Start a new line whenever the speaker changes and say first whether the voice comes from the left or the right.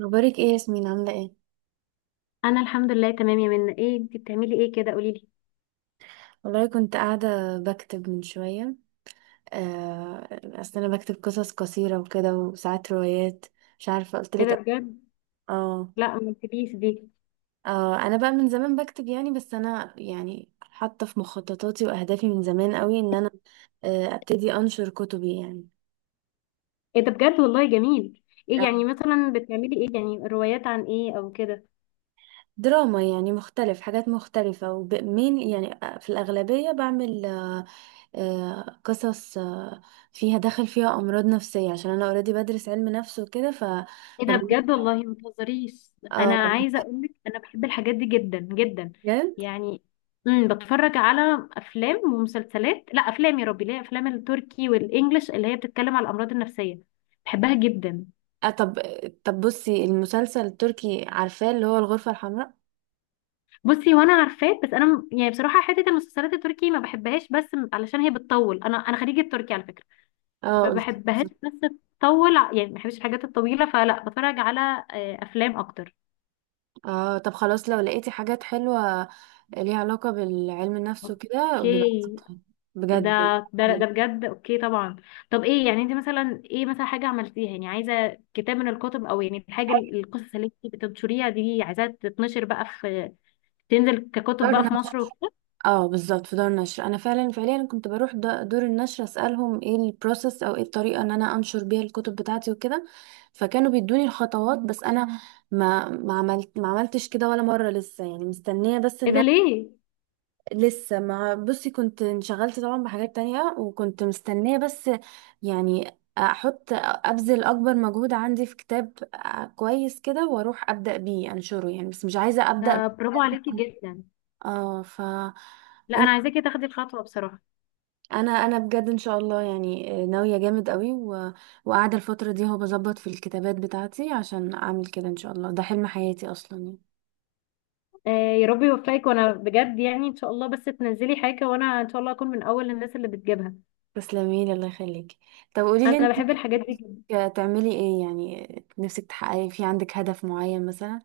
right: اخبارك ايه يا ياسمين، عامله ايه؟
left: انا الحمد لله تمام يا منى. ايه انت بتعملي ايه كده؟ قولي لي.
right: والله كنت قاعده بكتب من شويه. آه، اصل انا بكتب قصص قصيره وكده، وساعات روايات. مش عارفه قلت
left: ايه ده
right: لك.
left: بجد؟
right: اه.
left: لا ما قلتليش دي.
right: اه انا بقى من زمان بكتب يعني، بس انا يعني حاطه في مخططاتي واهدافي من زمان قوي ان انا ابتدي انشر كتبي يعني.
left: ايه ده بجد والله جميل. ايه يعني
right: آه.
left: مثلا بتعملي ايه؟ يعني روايات عن ايه او كده؟
right: دراما يعني، مختلف حاجات مختلفه، ومين يعني في الاغلبيه بعمل قصص فيها دخل، فيها امراض نفسيه، عشان انا اوريدي بدرس علم نفس وكده.
left: ايه
right: ف-
left: ده بجد والله ما تهزريش. انا
right: اه.
left: عايزه اقول لك انا بحب الحاجات دي جدا جدا.
right: بجد.
left: يعني بتفرج على افلام ومسلسلات. لا افلام، يا ربي ليه، افلام التركي والانجليش اللي هي بتتكلم على الامراض النفسيه، بحبها جدا.
right: طب طب بصي المسلسل التركي، عارفاه اللي هو الغرفه الحمراء.
left: بصي وانا عارفاه، بس انا يعني بصراحه حته المسلسلات التركي ما بحبهاش، بس علشان هي بتطول. انا خريجه تركي على فكره.
right: اه
left: ما
right: قلت.
left: بحبهاش، بس تطول. يعني ما بحبش الحاجات الطويله، فلا بتفرج على افلام اكتر.
right: اه طب خلاص، لو لقيتي حاجات حلوه ليها علاقه بالعلم النفس وكده
left: اوكي.
right: ببعتيها.
left: ده
right: بجد.
left: ده بجد، اوكي طبعا. طب ايه يعني انت مثلا، ايه مثلا حاجه عملتيها يعني، عايزه كتاب من الكتب؟ او يعني الحاجه القصص اللي انت بتنشريها دي عايزاها تتنشر بقى في، تنزل ككتب بقى في مصر وكده؟
right: اه بالظبط، في دار النشر انا فعلا فعليا كنت بروح دور النشر، اسالهم ايه البروسيس او ايه الطريقه ان انا انشر بيها الكتب بتاعتي وكده. فكانوا بيدوني الخطوات. بس انا ما عملتش كده ولا مره لسه، يعني مستنيه، بس ان
left: ايه ده
right: انا
left: ليه؟
right: لسه ما بصي، كنت انشغلت طبعا بحاجات تانية، وكنت مستنيه، بس يعني احط ابذل اكبر مجهود عندي في كتاب كويس كده، واروح ابدا بيه انشره يعني. بس مش عايزه ابدا. ب-
left: ده برافو عليكي جدا.
right: اه.
left: لا انا عايزاكي تاخدي الخطوه بصراحه.
right: انا بجد ان شاء الله، يعني ناويه جامد قوي وقاعده الفتره دي هو بظبط في الكتابات بتاعتي عشان اعمل كده، ان شاء الله ده حلم حياتي اصلا يعني.
left: يا رب يوفقك، وانا بجد يعني ان شاء الله بس تنزلي حاجه وانا ان شاء الله اكون من اول الناس اللي بتجيبها.
right: تسلمي لي، الله يخليكي. طب قولي لي
left: انا
right: انت
left: بحب الحاجات دي جدا.
right: تعملي ايه، يعني نفسك تحققي، في عندك هدف معين مثلا؟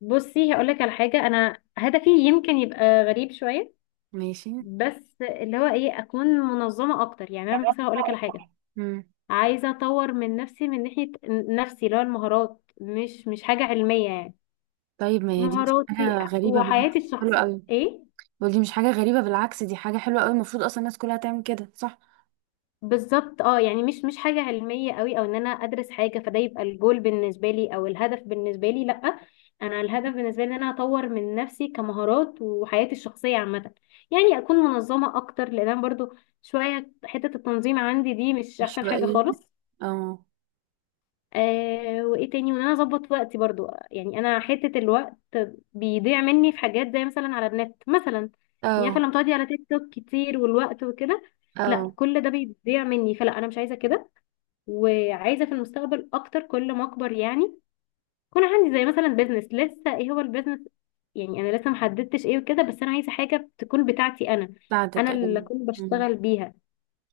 left: بصي هقول لك على حاجه، انا هدفي يمكن يبقى غريب شويه،
right: ماشي.
left: بس اللي هو ايه، اكون منظمه اكتر. يعني انا مثلا هقول لك على حاجه،
right: مم.
left: عايزه اطور من نفسي من ناحيه نفسي، اللي هو المهارات، مش حاجه علميه يعني،
right: طيب ما هي دي مش
left: مهاراتي
right: حاجه غريبه،
left: وحياتي
right: بالعكس حلوه
left: الشخصيه.
right: قوي.
left: ايه
right: ودي مش حاجه غريبه، بالعكس دي حاجه حلوه قوي، المفروض اصلا الناس كلها تعمل كده، صح؟
left: بالظبط، اه يعني مش حاجة علمية قوي او ان انا ادرس حاجة، فده يبقى الجول بالنسبة لي او الهدف بالنسبة لي. لا، انا الهدف بالنسبة لي ان انا اطور من نفسي كمهارات وحياتي الشخصية عامة. يعني اكون منظمة اكتر، لان انا برضو شوية حتة التنظيم عندي دي مش
right: مش
left: احسن حاجة
right: بقى.
left: خالص.
right: اه.
left: آه، وايه تاني، وان انا اظبط وقتي برضو، يعني انا حتة الوقت بيضيع مني في حاجات، زي مثلا على النت مثلا، يعني
right: اه.
left: فلما تقعدي على تيك توك كتير والوقت وكده،
right: اه
left: لا كل ده بيضيع مني، فلا انا مش عايزة كده. وعايزه في المستقبل اكتر كل ما اكبر يعني يكون عندي زي مثلا بيزنس. لسه ايه هو البيزنس؟ يعني انا لسه محددتش ايه وكده، بس انا عايزه حاجه تكون بتاعتي انا،
right: بتاعتك،
left: انا اللي
right: ايوه.
left: اكون
right: مم.
left: بشتغل بيها.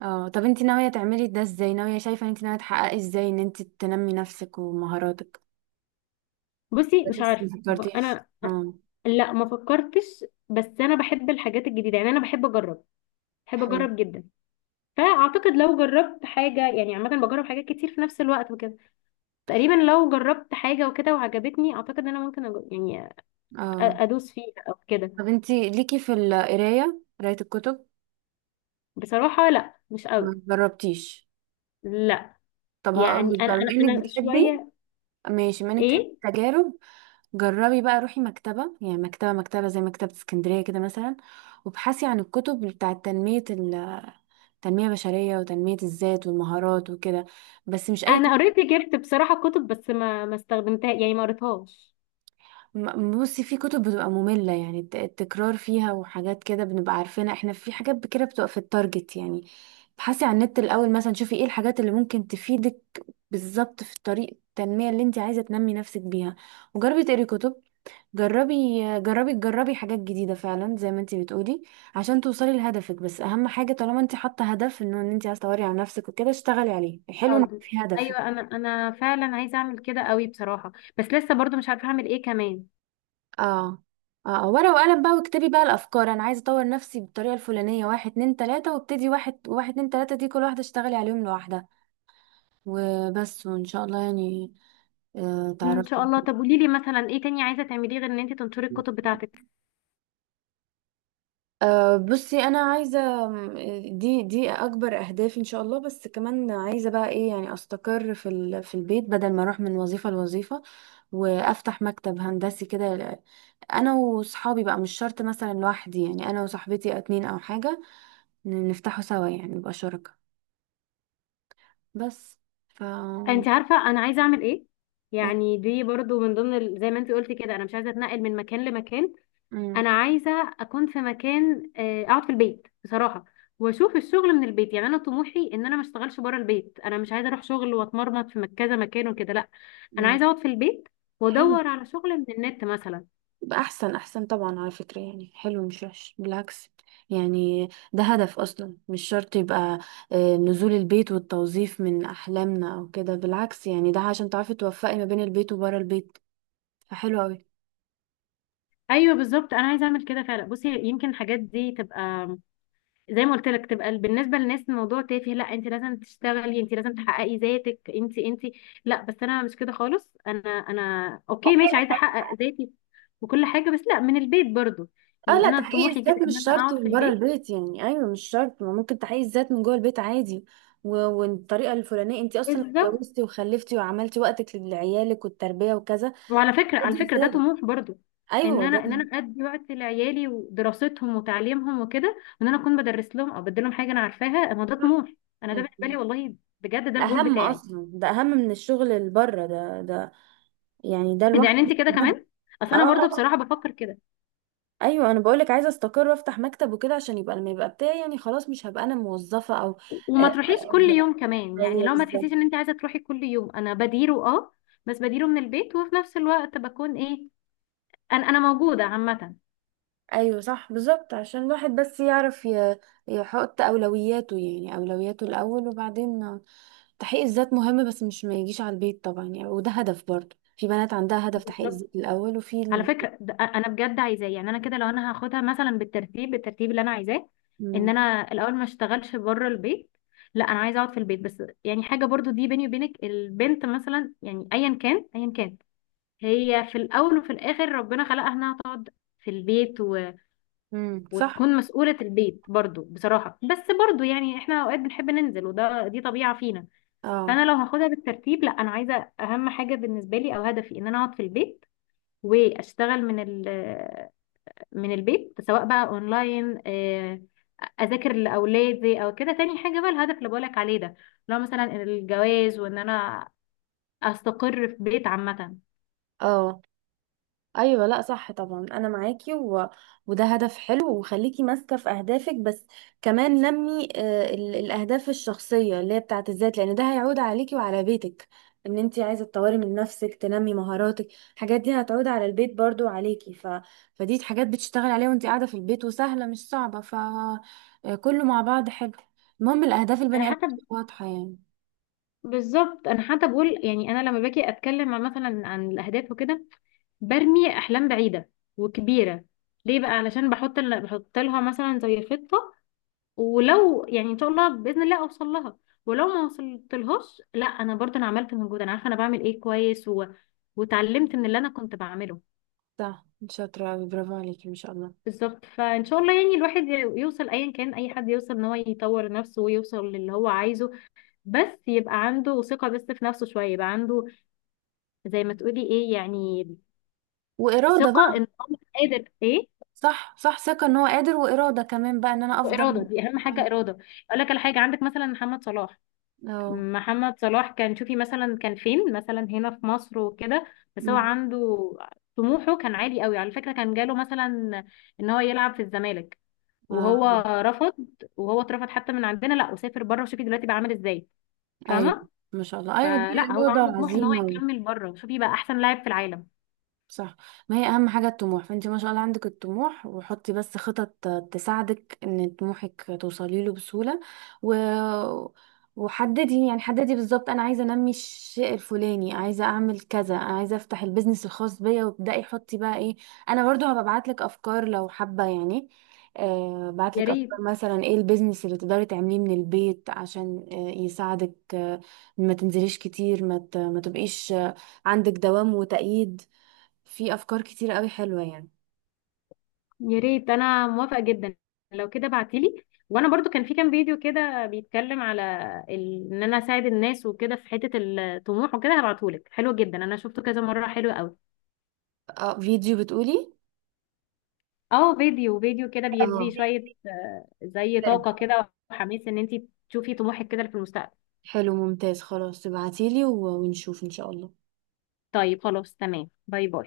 right: اه طب انت ناوية تعملي ده ازاي؟ ناوية، شايفة ان انت ناوية تحققي ازاي ان انت تنمي نفسك ومهاراتك؟
left: بصي مش
right: بس ما
left: عارفه، هو
right: فكرتيش.
left: انا
right: اه.
left: لا ما فكرتش، بس انا بحب الحاجات الجديده يعني، انا بحب اجرب، بحب
right: حلو.
left: اجرب جدا. فاعتقد لو جربت حاجه يعني عامه، بجرب حاجات كتير في نفس الوقت وكده، تقريبا لو جربت حاجه وكده وعجبتني، اعتقد ان انا ممكن
right: اه
left: ادوس فيها او كده.
right: طب انت ليكي في القراية، قراية الكتب؟
left: بصراحه لا، مش قوي.
right: ما جربتيش.
left: لا
right: طب
left: يعني
right: هقولك
left: انا
right: بقى، بما
left: انا
right: انك
left: انا
right: بتحبي.
left: شويه.
right: ماشي، بما انك بتحبي
left: ايه،
right: التجارب، جربي بقى روحي مكتبة، يعني مكتبة زي مكتبة اسكندرية كده مثلا، وابحثي عن الكتب بتاعة تنمية التنمية البشرية، وتنمية الذات والمهارات وكده. بس مش اي
left: انا
right: كتب.
left: قريت، جبت بصراحه كتب بس ما استخدمتها يعني، ما قريتهاش.
right: بصي، في كتب بتبقى مملة يعني، التكرار فيها وحاجات كده بنبقى عارفينها احنا، في حاجات كده بتبقى في التارجت يعني. ابحثي عن النت الأول مثلا، شوفي ايه الحاجات اللي ممكن تفيدك بالظبط في طريق التنمية اللي انت عايزة تنمي نفسك بيها، وجربي تقري كتب. جربي. تجربي حاجات جديدة فعلا زي ما انت بتقولي عشان توصلي لهدفك. بس أهم حاجة، طالما انت حاطة هدف انه ان انت عايزة تطوري على نفسك وكده، اشتغلي عليه. حلو ان
left: باودر،
right: في هدف.
left: ايوه انا انا فعلا عايزه اعمل كده قوي بصراحه، بس لسه برضو مش عارفه اعمل ايه كمان.
right: اه. اه. ورقة وقلم بقى، واكتبي بقى الافكار: انا عايزة اطور نفسي بالطريقة الفلانية، واحد اتنين تلاتة، وابتدي واحد واحد اتنين تلاتة، دي كل واحدة اشتغلي عليهم لوحدها. وبس، وان شاء الله يعني. آه
left: ان شاء
right: تعرفي.
left: الله. طب قولي لي مثلا ايه تاني عايزه تعمليه غير ان انت تنشري الكتب بتاعتك؟
right: بصي انا عايزة دي اكبر اهدافي ان شاء الله، بس كمان عايزة بقى ايه، يعني استقر في البيت بدل ما اروح من وظيفة لوظيفة، وافتح مكتب هندسي كده انا وصحابي بقى، مش شرط مثلا لوحدي، يعني انا وصاحبتي اتنين او حاجة نفتحه سوا، يعني نبقى شركاء. بس. ف
left: انت عارفه انا عايزه اعمل ايه،
right: و-
left: يعني دي برضو من ضمن زي ما انت قلتي كده، انا مش عايزه اتنقل من مكان لمكان.
right: مم.
left: انا عايزه اكون في مكان، اقعد في البيت بصراحه واشوف الشغل من البيت. يعني انا طموحي ان انا ما اشتغلش بره البيت، انا مش عايزه اروح شغل واتمرمط في كذا مكان وكده. لا، انا
right: مم.
left: عايزه اقعد في البيت
right: حلو.
left: وادور على شغل من النت مثلا.
right: يبقى احسن احسن طبعا على فكرة، يعني حلو مش وحش بالعكس، يعني ده هدف اصلا، مش شرط يبقى نزول البيت والتوظيف من احلامنا او كده، بالعكس يعني ده عشان تعرفي توفقي ما بين البيت وبره البيت، فحلو قوي.
left: ايوه بالظبط، انا عايزه اعمل كده فعلا. بصي يمكن الحاجات دي تبقى، زي ما قلت لك، تبقى بالنسبه للناس الموضوع تافه، لا انت لازم تشتغلي، انت لازم تحققي ذاتك انت انت. لا بس انا مش كده خالص، انا اوكي ماشي، عايزه احقق ذاتي وكل حاجه، بس لا، من البيت برضو.
right: اه
left: يعني
right: لا،
left: انا
right: تحقيق
left: طموحي كده
right: الذات
left: ان
right: مش
left: انا
right: شرط
left: اقعد في
right: من بره
left: البيت.
right: البيت، يعني ايوه مش شرط، ما ممكن تحقيق الذات من جوه البيت عادي. والطريقه الفلانيه، انت اصلا لو
left: بالظبط.
right: اتجوزتي وخلفتي وعملتي وقتك لعيالك والتربيه وكذا،
left: وعلى فكره على
right: دي
left: فكره ده
right: رساله.
left: طموح برضو، ان
right: ايوه
left: انا،
right: ده
left: ان انا ادي وقت لعيالي ودراستهم وتعليمهم وكده، وان انا اكون بدرس لهم او بدي لهم حاجه انا عارفاها، ما ده
right: صح.
left: طموح. انا ده بالنسبه لي
right: انت-
left: والله، بجد ده الجول
right: اهم،
left: بتاعي.
right: اصلا ده اهم من الشغل اللي بره، ده يعني ده
left: ده يعني انت
right: لوحده
left: كده
right: هدف.
left: كمان. اصل
right: اه.
left: انا برضو
right: آه.
left: بصراحه بفكر كده.
right: ايوه انا بقولك، عايزه استقر وافتح مكتب وكده عشان يبقى، لما يبقى بتاعي يعني، خلاص مش هبقى انا موظفه او
left: وما
right: آه،
left: تروحيش
right: آه،
left: كل يوم كمان يعني،
right: ايوه
left: لو ما تحسيش ان
right: بالظبط.
left: انت عايزه تروحي كل يوم، انا بديره. اه بس بديره من البيت، وفي نفس الوقت بكون ايه، انا موجوده عامه.
right: ايوه صح بالظبط، عشان الواحد بس يعرف يحط اولوياته، يعني اولوياته الاول وبعدين تحقيق الذات. مهم، بس مش ما يجيش على البيت طبعا يعني، وده هدف برضه، في بنات عندها هدف تحقيق
left: بالظبط.
right: الذات الاول.
left: على فكره ده انا بجد عايزاه، يعني انا كده لو انا هاخدها مثلا بالترتيب، بالترتيب اللي انا عايزاه، ان
right: مم.
left: انا الاول ما اشتغلش بره البيت، لا انا عايزه اقعد في البيت. بس يعني حاجه برضو دي بيني وبينك، البنت مثلا يعني ايا كان هي في الاول وفي الاخر ربنا خلقها انها تقعد في البيت
right: مم. صح.
left: وتكون مسؤولة البيت برضو بصراحة، بس برضو يعني احنا اوقات بنحب ننزل، وده دي طبيعة فينا.
right: اه.
left: فانا لو هاخدها بالترتيب، لا انا عايزة اهم حاجة بالنسبة لي او هدفي ان انا اقعد في البيت واشتغل من من البيت، سواء بقى اونلاين، اذاكر لاولادي او كده. تاني حاجة بقى الهدف اللي بقولك عليه ده، لو مثلا الجواز، وان انا استقر في بيت عامة.
right: اه. ايوه لا صح طبعا، انا معاكي، وده هدف حلو، وخليكي ماسكه في اهدافك، بس كمان نمي الاهداف الشخصيه اللي هي بتاعت الذات، لان ده هيعود عليكي وعلى بيتك، ان انت عايزه تطوري من نفسك تنمي مهاراتك، الحاجات دي هتعود على البيت برضو وعليكي. فدي حاجات بتشتغل عليها وانت قاعده في البيت، وسهله مش صعبه. ف آه، كله مع بعض حلو. المهم الاهداف
left: انا
right: البني ادم
left: حتى ب-
right: واضحه يعني.
left: بالظبط، انا حتى بقول يعني، انا لما باجي اتكلم عن مثلا عن الاهداف وكده، برمي احلام بعيده وكبيره. ليه بقى؟ علشان بحط بحط لها مثلا زي خطه، ولو يعني ان شاء الله باذن الله اوصل لها، ولو ما وصلت لهاش، لا انا برضه انا عملت مجهود، انا عارفه انا بعمل ايه كويس، و... وتعلمت من اللي انا كنت بعمله.
right: صح، شاطره أوي، برافو عليكي ما شاء الله.
left: بالظبط، فان شاء الله يعني الواحد يوصل، ايا كان اي حد، يوصل ان هو يطور نفسه ويوصل للي هو عايزه. بس يبقى عنده ثقه، بس في نفسه شويه، يبقى عنده، زي ما تقولي ايه يعني،
right: واراده
left: ثقه
right: بقى.
left: ان هو قادر. ايه،
right: صح، صح، ثقة ان هو قادر، وإرادة كمان بقى ان انا
left: واراده.
right: افضل.
left: دي اهم حاجه، اراده. اقول لك على حاجه، عندك مثلا محمد صلاح،
right: اه.
left: محمد صلاح كان، شوفي مثلا كان فين، مثلا هنا في مصر وكده، بس هو
right: أمم.
left: عنده طموحه كان عالي قوي. على فكره كان جاله مثلا ان هو يلعب في الزمالك،
right: اه.
left: وهو رفض، وهو اترفض حتى من عندنا، لا وسافر بره، وشوفي دلوقتي بقى عامل ازاي.
right: ايوه
left: فاهمه؟
right: ما شاء الله. ايوه دي
left: فلا هو
right: إرادة
left: عنده طموح ان هو
right: وعزيمة.
left: يكمل بره، شوفي بقى احسن لاعب في العالم.
right: صح. ما هي اهم حاجة الطموح، فانت ما شاء الله عندك الطموح، وحطي بس خطط تساعدك ان طموحك توصلي له بسهولة. و... وحددي يعني، حددي بالظبط: انا عايزة انمي الشيء الفلاني، عايزة اعمل كذا، عايزة افتح البيزنس الخاص بيا، وابدأي حطي بقى ايه. انا برضو هبقى ابعتلك افكار لو حابة يعني،
left: يا
right: بعتلك افكار
left: ريت.
right: مثلا ايه البيزنس اللي تقدري تعمليه من البيت عشان يساعدك ما تنزليش كتير، ما تبقيش عندك دوام وتأييد. في افكار كتير قوي حلوه يعني.
left: يا ريت، انا موافقه جدا. لو كده بعتيلي، وانا برضو كان في كام فيديو كده بيتكلم على ان انا اساعد الناس وكده في حته الطموح وكده، هبعتهولك. حلو جدا، انا شفته كذا مره، حلو قوي.
right: اه، فيديو بتقولي؟
left: اه، فيديو كده بيدي
right: اه
left: شويه، زي
right: حلو.
left: طاقه كده وحماس ان انتي تشوفي طموحك كده في المستقبل.
right: حلو ممتاز، خلاص تبعتيلي ونشوف ان شاء الله.
left: طيب خلاص تمام، باي باي.